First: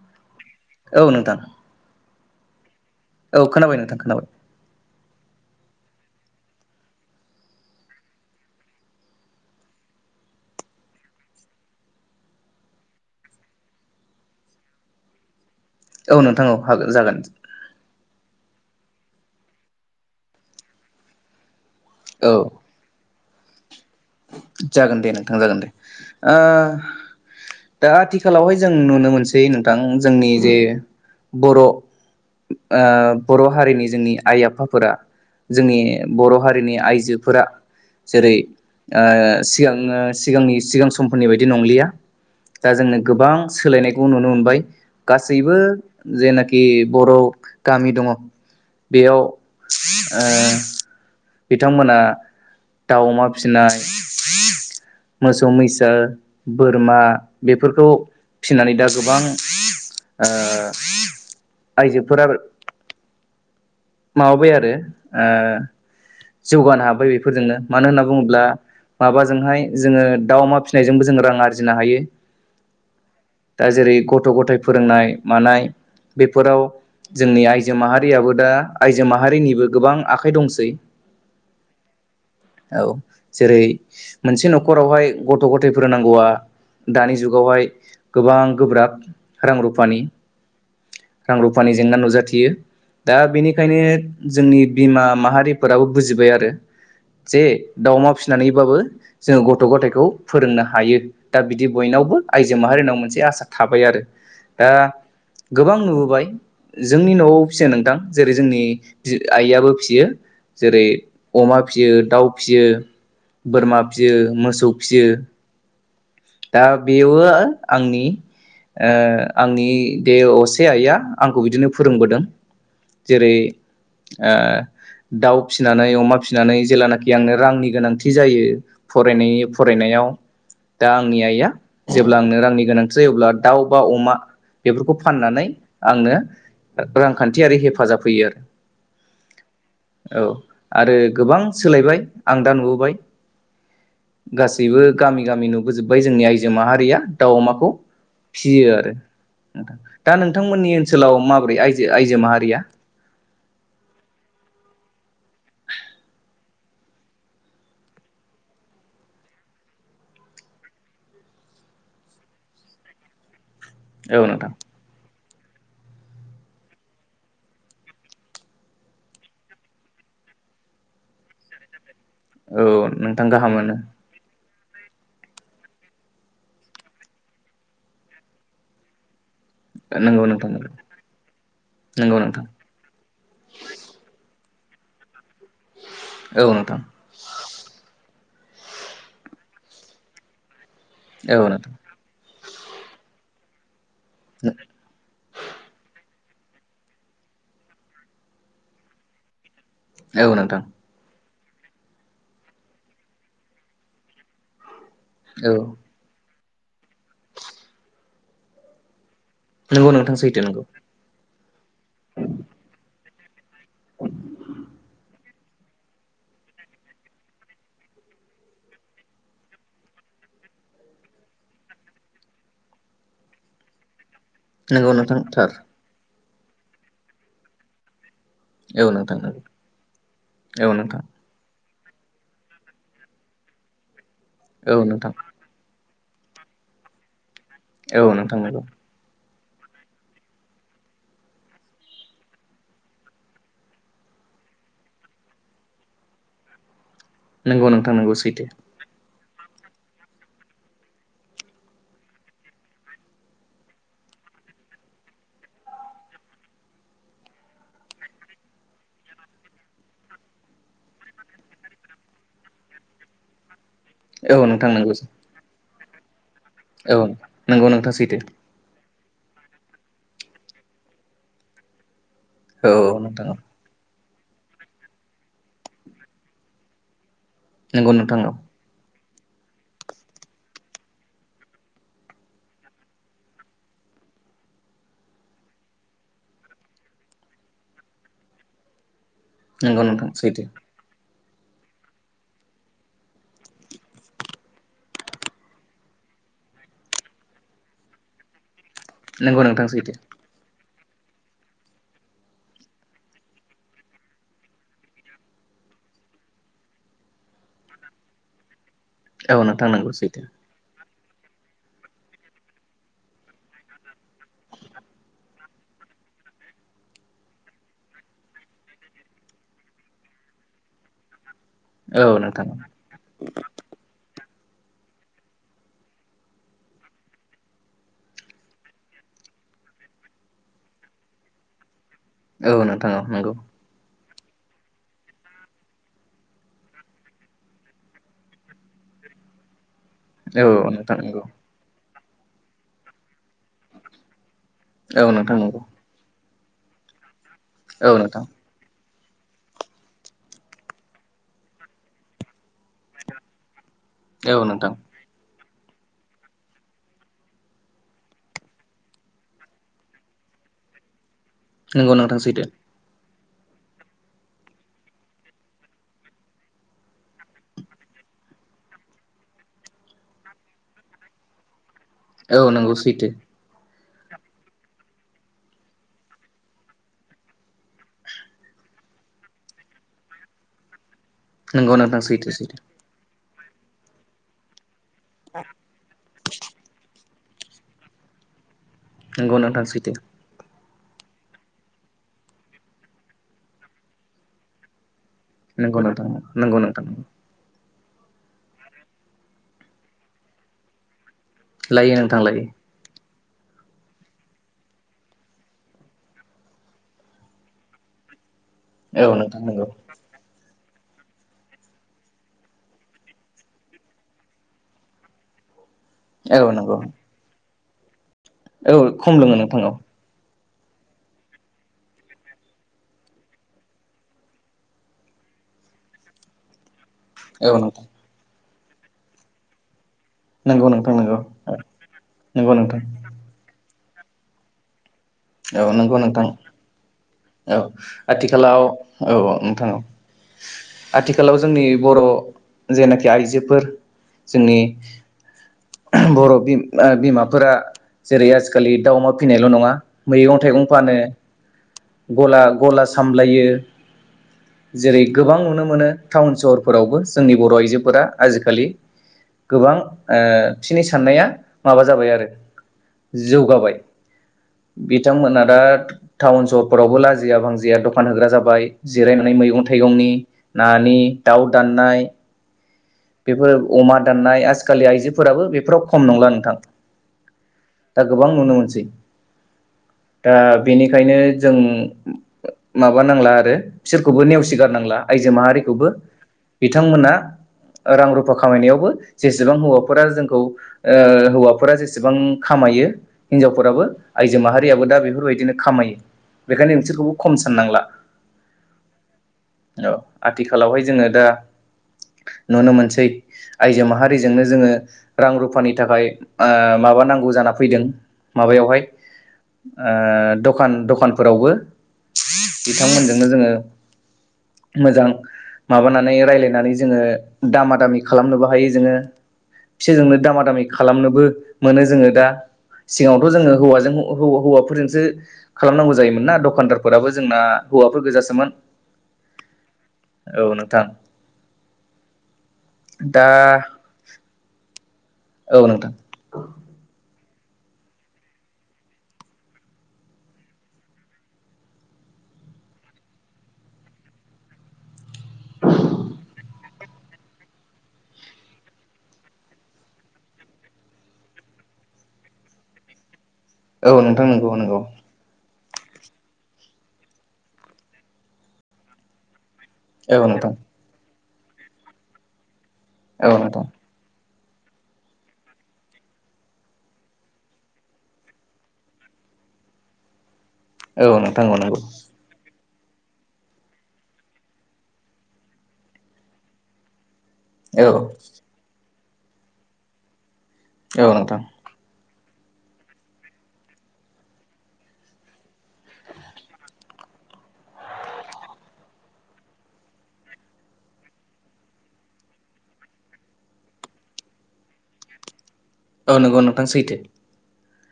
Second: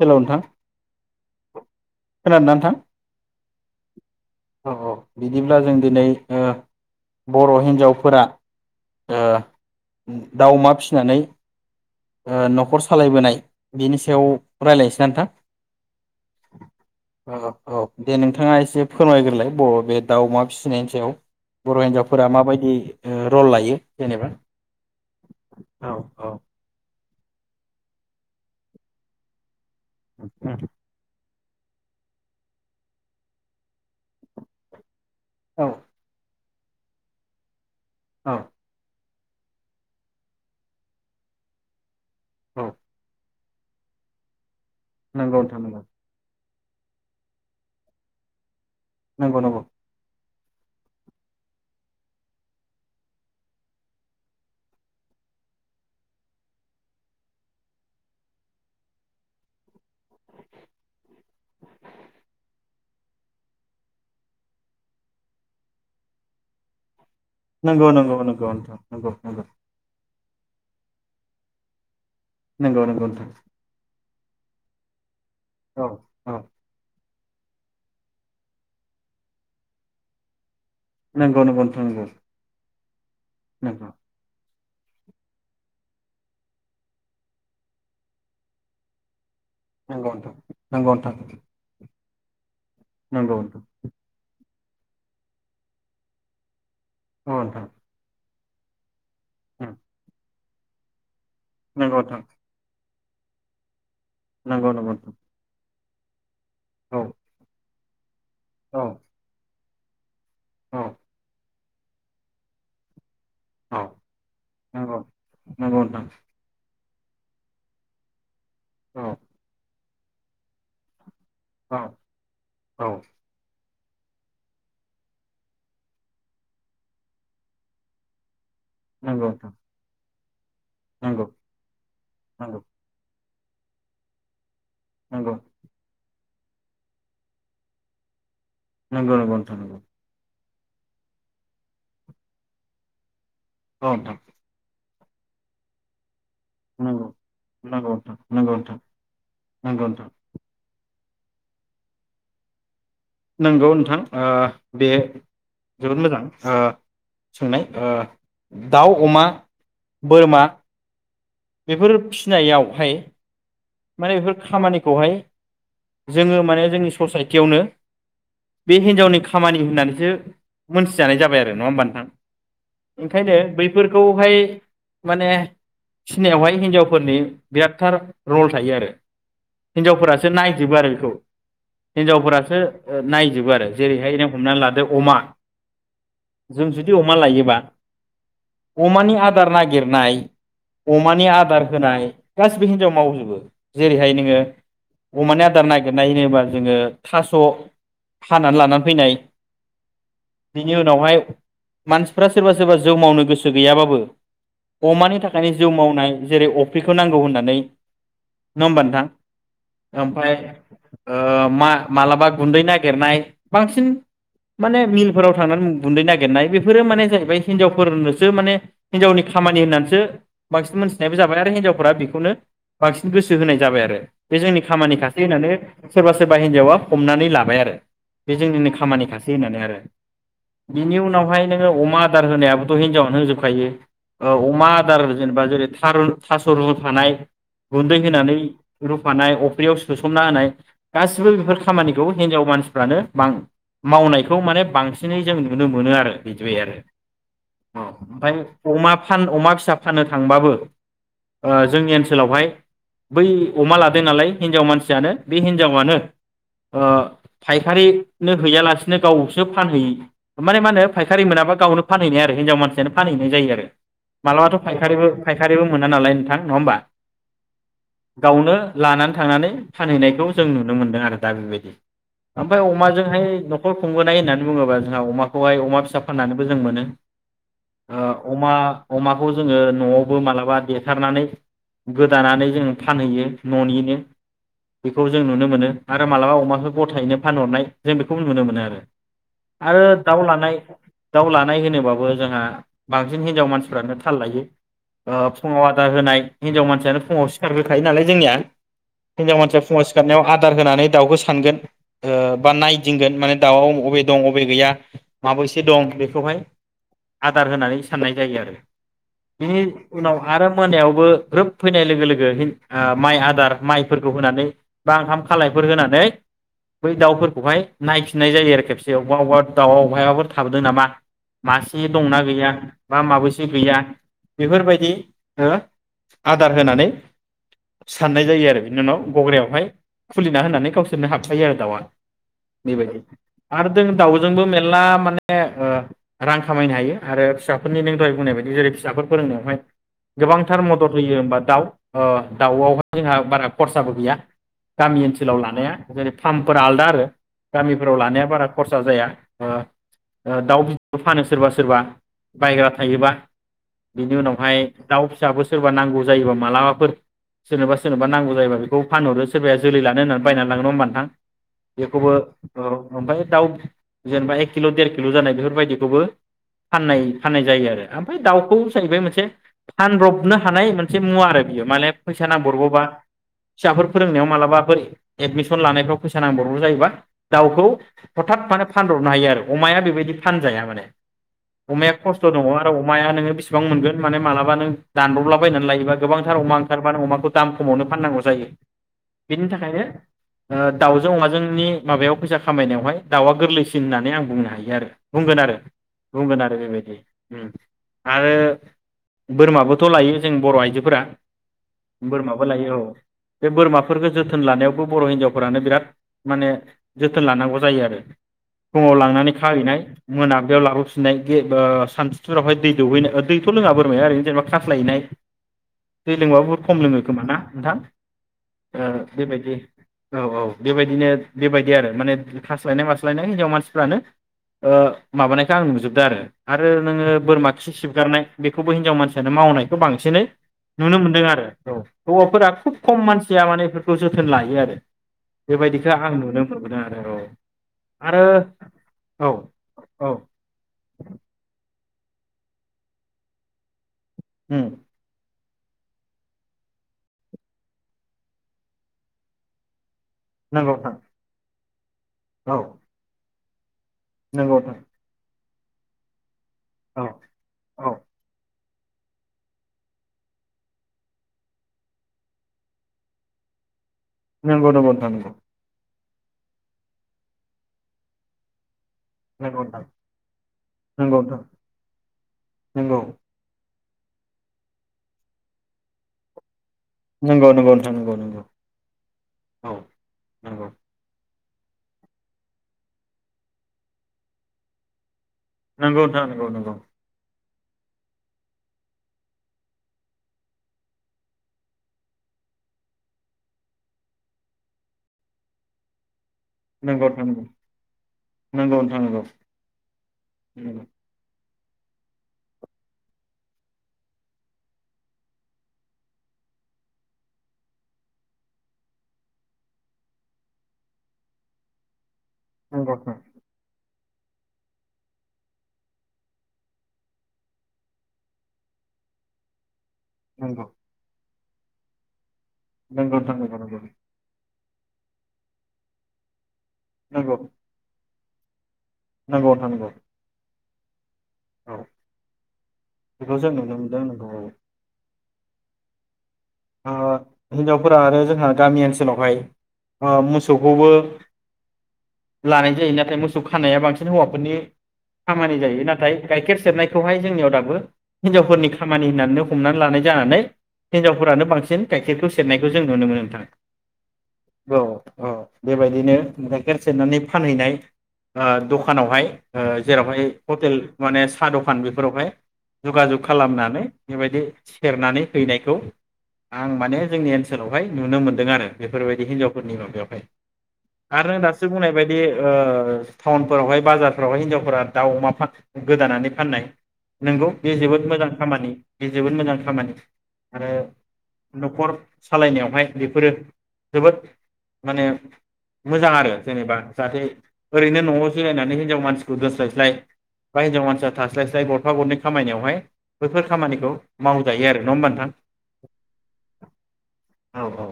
हेल' औ नोंथां । खोनादों नोंथां? औ खोनाबाय नोंथां खोनाबाय । औ औ बिदिब्ला जों दिनै ओ बर' हिन्जावफोरा ओ दाव अमा फिसिनानै ओ न'खर सालायबोनाय बिनि सायाव रायज्लायनोसैना नोंथां? औ नोंथां औ हागोन जागोन औ औ दे नोंथाङा एसे । फोरमायग्रोलाय बर' बे दाउमा फिसिनायनि सायाव । बर' हिन्जावफोरा औ माबायदि रल लायो? जेनेबा जागोन दे नोंथां जागोन दे औ औ ओ दा आथिखालावहाय जों नुनो मोनसै नों । जोंनि जे बर' ओ बर' हारिनि जोंनि आइ आफाफोरा औ जोंनि बर' हारि हारिनि आइजोफोरा जेरै औ सिगां सिगांनि सिगां समफोरनि बायदि नंलिया औ दा जोंनो गोबां सोलायनायखौ नुनो मोनबाय नंगौ गासैबो नोंथां नंगौ जेनाखि बर' गामि दङ बेयाव नंगौ बिथांमोना दाउ अमा फि फिसिनाय मोसौ मैसा बोरमा बेफोरखौ फिनानै दा गोबां ओ आइजोफोरा माबाबाय आरो जौगानो हाबाय बेफोर फोरजोंनो नंगौ मानो होनना नंगौ बुङोब्ला नंगौ नंगौ नोंथां नंगौ माबाजोंहाय जोङो दाउ अमा फिसिनायजोंबो जों रां आरजिनो हायो नंगौ नंगौ दा जेरै गथ' गथाय फोरोंनाय मानाय औ औ बेफोराव जोंनि आइजो माहारियाबो दा आइजो माहारिनिबो गोबां आखाइ दंसै नंगौ नंगौ नोंथां नंगौ औ जेरै नंगौ मोनसे न'खर न'खरावहाय गथ' गथाय फोरों नांगौआ दानि जुगावहाय गोबां गोब्राब रां रुानि नंगौ नोंथां नंगौ नोंथां रां रुफानि जेंना नुजा थियो नंगौ [inaudible] जोंनि बिमा माहारिफोराबो बुजिबाय आरो जे औ नोंथां दाव अमा फिसिनाय नानैबाबो जोङो गथ' उम गथायखौ फोरोंनो हायो दा बिदि नंगौ बयनावबो नोंथां आइजो माहारिनाव मोनसे ए आसा थाबाय आरो दा नांगौ नंगौ गोबां नुबोबाय औ जोंनि न'आव फियो नोंथां जेरै जोंनि औ आइयाबो फियो औ जेरै अमा फियो दाउ फियो बोरमा औ फियो मोसौ नंगौ फियो नंगौ नोंथां दा बेबो आंनि ओ औ आंनि दे असे आइया आंखौ बिदिनो औ फोरोंबोदों औ बे ओ दाउ फिनानै अमा फिनानै जेेलानाखि आंनो रांनि गोनांथि जायो नंगौ फरायनाय नोंथां फरायनायाव दा आंनि नंगौ आइआ जेब्ला आंनो रांनि नंगौ गोनांथि जायो अब्ला दाउ बा अमा बेफोरखौ नंगौ फाननानै आंनो रांखान्थियारि हेफा हेफाजाब होयो आरो। नंगौ नंगौ नोंथां नोंगौ औ आरो गोबां सोलायबाय आं दा नुबोबाय। औ नोंथां गासैबो गामि गामि नुबोजोबबाय जोंनि आइ जो माहारिया नंगौ दाउ अमाखौ नंगौ नोंथां नंगौ फिसिय़ो नोंथां आरो नंगौ नोंथां दा नोंथांमोननि ओनसोलाव माबोरै आय आइजो माहारिया? नंगौ नोंथां ओ बे जोबोद मोजां ओ सोंनाय ओ दाउ अमा बोरमा बेफोर फिनायावहाय माने औ बेफोर नोंथां खामानिखौहाय जोङो माने जोंनि ससायटियावनो बे हिनजावनि खामानि होननानैसो मोनथिजानाय जाबाय आरो नङा होमबा नोंथां? औ नोंथां ओंखायनो गाहाम मोनो बैफोरखौहाय माने फिसिनायावहाय हिन्जावफोरनि बिरादथार रल थायो आरो। नंगौ हिनजावफोरासो नोंथां नायजोबो आरो बेखौ नंगौ नोंथां हिनजावफोरासो नायजोबो आरो जेरैहाय हमनानै लादो अमा औ जों नोंथां जुदि अमा लायोबा अमानि आदार नागिरनाय अमानि औ आदार नोंथां होनाय गासिबो हिन्जाव मावजोबो जेरैहाय नोङो अमानि आदार नागिरनाय होनोबा जोङो थास' हानानै लानानै फैनाय औ नोंथां बिनि उनावहाय मानसिफ्रा सोरबा सोरबा जौ मावनो गोसो गैयाबाबो अमानि औ थाखायनो जौ मावनाय जेरै अफ्रिखौ नांगौ होननानै नङा होमबा नोंथां? नंगौ नोंथां ओमफ्राय सोैथो नोंगौ ओ मा मालाबा गुन्दै नागिरनाय। बांसिन माने मिलफोराव थांनानै गुन्दै नागिरनाय बेफोरो माने जाहैबाय हिनजावफोरनोसो माने हिनजावनि खामानि होननानैसो बांसिन मोन्थिनायबो जाबाय आरो हिनजावफोरा बेखौनो बांसिन गोसो होनाय जाबाय आरो। बे जोंनि नंगौ खामानि नोंथां खासै थार होननानै सोरबा सोरबा हिनजावा हमनानै लाबाय आरो बे जोंनिनो औ नोंथां खामानिखासै नंगौ होननानै आरो औ बिनि नोंथां उनावहाय नोङो अमा आदार होनायाबोथ' हिनजावानो होजोबखायो ओ अमा औ आदार नोंथां जै थारुन थास' रुफानाय गुन्दै औ होनानै नोंथां नंगौ रुफानाय अ फुख्रियाव सोसोमना होनाय गासिबो बेफोर खामानिखौ हिनजाव मानसिफ्रानो बां मावनायखौ माने बांसिनै जों नुनो मोनो आरो बिदिबाय आरो नंगौ नोंथां नंगौ ओमफ्राय सैथो अमा फान अमा फिसा फाननो थांबाबो ओ जोंनि ओनसोलावहाय बै अमा लादों नालाय हिनजाव मानसियानो बे हिनजावानो ओ फायखारिनो हैयालासिनो गावसो फानहैयो माने मा होनो फायखारि मोनाबा गावनो फानहैनाय आरो हिनजाव मानसियानो फानहैनाय जायो आरो औ मालाबाथ' नोंथां नंगौ फायखारिबो फायारिबो मोना नालाय नोंथां नङा होमबा औ नंगौ नोंथाङा सैथो गावनो लानानै थांनानै फानहैनायखौ जों नुनो मोनदों आरो दा बेबायदि ओमफ्राय औ औ अमाजोंहाय नोंथां औ न'खर सुंबोनाय होननानै बुङोबा जोंहा अमाखौहाय अमा फिसा फाननानैबो जों मोनो नंगौ नोंथां ओ औ अमा अमा खौ जोङो न'आवबो मालाबा देथारनानै गोदानानै जों फानहैयो न'निनो बेखौ जों नुनो मोनो आरो मालाबा अमाखौ गथायैनो फानहरनाय जों बेखौ नुनो मोनो आरो नंगौ आरो नोंथां दाउ सैथो लानाय दाउ लानाय होनोबाबो जोंहा बांसिन हिनजाव मानसिफ्रानो थाल लायो ओ फुङाव आदार होनाय हिनजाव मानसियानो फुङाव सिखारग्रोखायो नालाय जोंनिया । हिनजाव नंगौ मानसिया नोंथां फुङाव सैथो सिखारनायाव आदार होनानै दाउखौ सानगोन ओ बा नायदिंगोन माने दाउआव अबे दं अबे गैया माबैसे दं बेखौहाय आदार होनानै साननाय जायो आरो औ । बेनि नोंथां नंगौ उनाव सैथो आरो मोनायाव बो ग्रोब फैनाय लोगो लोगो हिन ओ माइ आदार माइफोरखौ होनानै बा ओंखाम खालायफोर होनानै बै दाउफोरखौहाय नायफिननाय जायो आरो खेबसे अबेबा अबेबा दाउ अबेहायबाफोर थाबोदों नामा । मासे औ दंना नोंथां गैया बा माबैसे दं बेफोरबायदि ओ आदार होनानै साननाय जायो आरो बिनि उनाव गग्रायावहाय खुलिना होनानै गावसोरनो हाबखायो आरो दाउआ औ । नोंथां बेबायदि औ नंगौ आरो जों दाउ जोंबो मेरला माने ओ रां खामनो हायो आरो फिसाफोरनि नों दहाय बुंनाय बायदि जेरै फिसाफोर फोरोंनायावहाय औ गोबांथार मदद नोंथां होयो नंगौ होमबा दाउ । अ दाउआवहाय जोंहा बारा खरसाबो गैया । गामि औ नोंथां ओनसोलाव नंगौ लानाया जेरै फार्मफोरा आलदा आरो । औ गामिफोराव नोंथां लानाया बारा खरस सा जाया ओ ओ दाउ बिबबो फानो सोरबा सोरबा बाय्रा थायोबा बिनि औ उनावहाय नोंथां दाउ फिसाबो सोरबा नांगौ जायोबा मालाबाफोर सोरनोबा सोरनोबा नांगौ जायोबा बेखौ फानहरो सोरबाया जोलै लानो होननानै बायना लाङो नङा होमबा नोंथां? नंगौ बेखौबो नोंथां सैथो औ ओमफाय दाउ जेनेबा एक किल' देर किल' जानाय बेफोरबायदिखौबो फाननाय फाननाय जायो आरो आमफाय दाउखौ जाहैबाय मोनसे फानब्रबनो हानाय मोनसे मुवा आरो बियो मालेफ औ नंगौ सैथो । फिसाफोर फोरोंनायाव मालाबाफोर एदमिसन लानायफ्राव फैसा नांबावगौ जायोबा दाउखौ हथात माने फानब्रबनो हायो आरो अमाया बेबायदि फानजाया माने । नोंगौ नोंथां सैथो सैथो। हाया नोङो बिसिबां मोनगोन माने मालाबानो दानब्रबलाबायनानै लायोबा गोबांथार अमा ओंखारबा नों अमाखौ दाम खमावनो फाननांगौ जायो । नोंगौ नोंथां सैथो । ओ दाउजों अमाजोंनि माबायाव फैसा खामायनायावहाय दाउआ गोरलैसिन होननानै आं बुंनो हायो आरो । बुंगोन आरो नंगौ नोंथां बुंगोन आरो नंगौ नोंथां बेबायदियैनो । आरो बोरमाबोथ' लायो जों बर' आइजोफोरा लायो नोंथां बोरमाबो लायो औ । बे बोरमाफोरगो जोथोन लानायावबो बर' हिनजावफोरानो बिराद माने जोथोन लानांगौ जायो आरो । फुङाव औ लांनानै नोंथां नंगौ खाहैनाय मोना बेयाव लाबोफिननाय गेबा सानस सुरावहाय दै दौहैनाय दैथ' लोङा बोरमाया ओरैनो जेनेबा खास्लायैनाय दै लोंबाबा औ बहुद नंगौ खम लोङो खोमा ना । नोंथां । औ ओ खम लोङो बेबायदि नोंथां औ औ । बेबायदिनो बेबायदि आरो माने खास्लायनाय मास्लायनाय हिनजाव मानसिफ्रानो ओ माबानायखौ आं नुजोबदों आरो आरो नोङो बोरमा औ खि नोंथां सिबगारनाय बेखौबो हिनजाव मानसियानो मावनायखौ बां सिनै नंगौ नोंथां नुनो नंगौ मोनदों आरो औ हौवाफोरा नंगौ खुब नोंथां खम मानसिया माने खौ जोथोन लायो आरो औ बेबायदिखौ नंगौ आं नोंथां नुनो मोनबोदों आरो औ आरो आथिखालाव औ औ नोंथां औ आथिखालाव जोंनि बर' जेनाखि आइजोफोर जोंनि उम बर' बिमा बिमाफोरा जेरै आजिखालि दाउ अमा फिसिनायल' नङा। मैगं थाइगं नंगौ नोंथां फानो। गला औ गला सामलायो । नंगौ नोंथां जेरै गोबां नुनो मोनो। मोनो टाउन सहर फोरावबो औ जोंनि बर' औ आइजोफोरा आजिखालि गोबां ओ बिसिनि साननाया माबा जाबाय आरो जौगाबाय। नंगौ नंगौ नोंथां नंगौ बिथांमोना दा टाउन सहरफोरावबो लाजिया भांजिया दखान होग्रा जाबाय। जिरायनानै नंगौ मैगं- नोंथां थाइगंनि, नानि, दाउ दाननाय । नोंगौ। अमा दाननाय आजिखालि आइजोफोराबो बेफोराव खम नंला नोंथां । नंगौ नोंथां दा नंगौ गोबां नंगौ नुनो मोनसै औ दा बेनिखायनो जों म-म-माबानांला आरो बिसोरखौबो नेवसिगारनांला । आइजो माहारिखौबो नंगौ नंगौ नोंथां बिथांमोना रां रुफा खामायनायावबो जेसेबां हौवाफोरा जोंखौ ओ हौवाफोरा जेसेबां खामायो हिनजावफोराबो आइजो माहारियाबो दा बेफोरबायदिनो खामायो। बेखायनो नंगौ नोंसोरखौबो नंगौ खम साननांला नंगौ नोंथां नंगौ नोंथां नंगौ औ आथिखालावहाय जोङो दा नुनो मोनसै आइजो माहारिजोंनो जोङो रां रुफानि थाखाय माबा नांगौ जाना फैदों माबायावहाय दखान दखानफोरावबो। नंगौ नोंथां बिथांमोनजोंनो जोङो मोजां माबानानै रायलायनानै जोङो । दामा दामि खालामनोबो हायो जोङो । [unintelligible] दामा दामि नंगौ खालामनोबो मोनो जोङो दा नंगौ नोंथां सिगाङावथ' जों नंगौ नंगौ हौवाजों हौ हौ हौवा हौवा । फोरजोंसो खालामनांगौ जायोमोन ना दखानदार फोराबो नंगौ जोंना हौवाफोर गोजासो । [unintelligible] नंगौ नोंथां नंगौ । [unintelligible] औ । दा बेखौ जों नुनो मोनदों [unintelligible] औ नोंथां । ओ हिनजावफोरा आरो जोंहा गामि ओनसोलावहाय मोसौखौबो लानाय जायो नाथाय मोसौ खानाया बांसिन हौवाफोरनि खामानि जायो नाथाय गाइखेर सेरनायखौहाय जोंनियाव दाबो हिनजावफोरनि खामानि होननानै हमनानै लानाय जानानै हिनजाव फोरानो बांसिन गाइखेरखौ सेरनायखौ जों नुनो मोनो नोंथां औ नोंथां नंगौ औ नंगौ औ बेबायदिनो गाइखेर सेरनानै फानहैनाय दखानावहाय औ जेरावहाय नोंथां हटेल मानेस साहा दखान बेफोरावहाय जुगाजुग औ नोंथां खालामनानै बेबायदि सेरनानै हैनायखौ आं माने जोंनि ओनसोलावहाय नुनो मोनदों आरो बेफोरबायदि हिनजावफोरनि माबायावहाय औ आरो नों नोंथां औ दासो नंगौ बुंनाय बायदि ओ टाउनफोरावहाय बाजारफोरावहाय हिनजावफोरा दाउ अमा गोदानानै फाननाय नंगौ बेयो औ जोबोद मोजां खामानि बे जोबोद मोजां खामानि आरो औ नोंथां न'खर सालायनायावहाय बेफोरो जोबोद माने मोजां आरो जेनेबा जाहाथे ओरैनो न'आव जिरायनानै हिनजाव मानसिखौ दोस्लायस्लाय बा हिनजाव मानसिया थास्लायस्लाय गरफा गरनै खामानिनाययावहाय बेैफोर खामानिखौ मावजायो आरो नङा होमबा नोंथां? औ नंगौ नोंथां सैथो औ औ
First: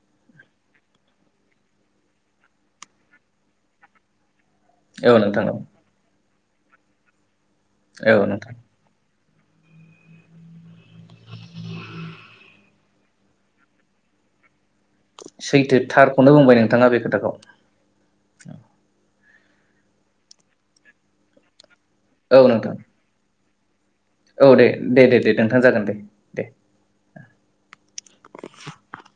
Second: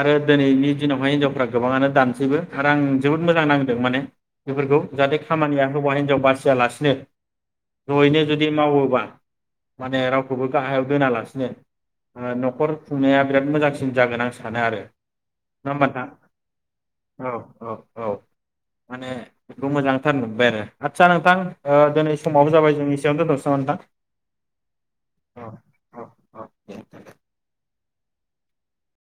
आरो दिनैनि दिनावहाय हिनजावफ्रा गोबाङानो दानसैबो आरो आं जोबोद मोजां नांदों माने बेफोरखौ जाहाथे औ नोंथां औ खामानिया हौवा हिनजाव बारसिन लासिनो औ नयैनो जुदि नोंथां मावोबा माने रावखौबो गाहायाव दोनालासिनो ओ न'खर खुंनाया बिराद मोजांसिन जागोन आं सानो आरो नङा सैथो होमबा नोंथां थारखौनो बुंबाय नोंथाङा बे औ खोथाखौ। औ औ माने बेखौ मोजांथार नुबोबाय आरो आदसा नोंथां ओ दिनै औ समाबो नोंथां जाबाय जों एसेयावनो दोनथ'नोसै औ नोंथां। औ दे दे दे दे नोंथां जागोन दे औ औ औ दे [unintelligible]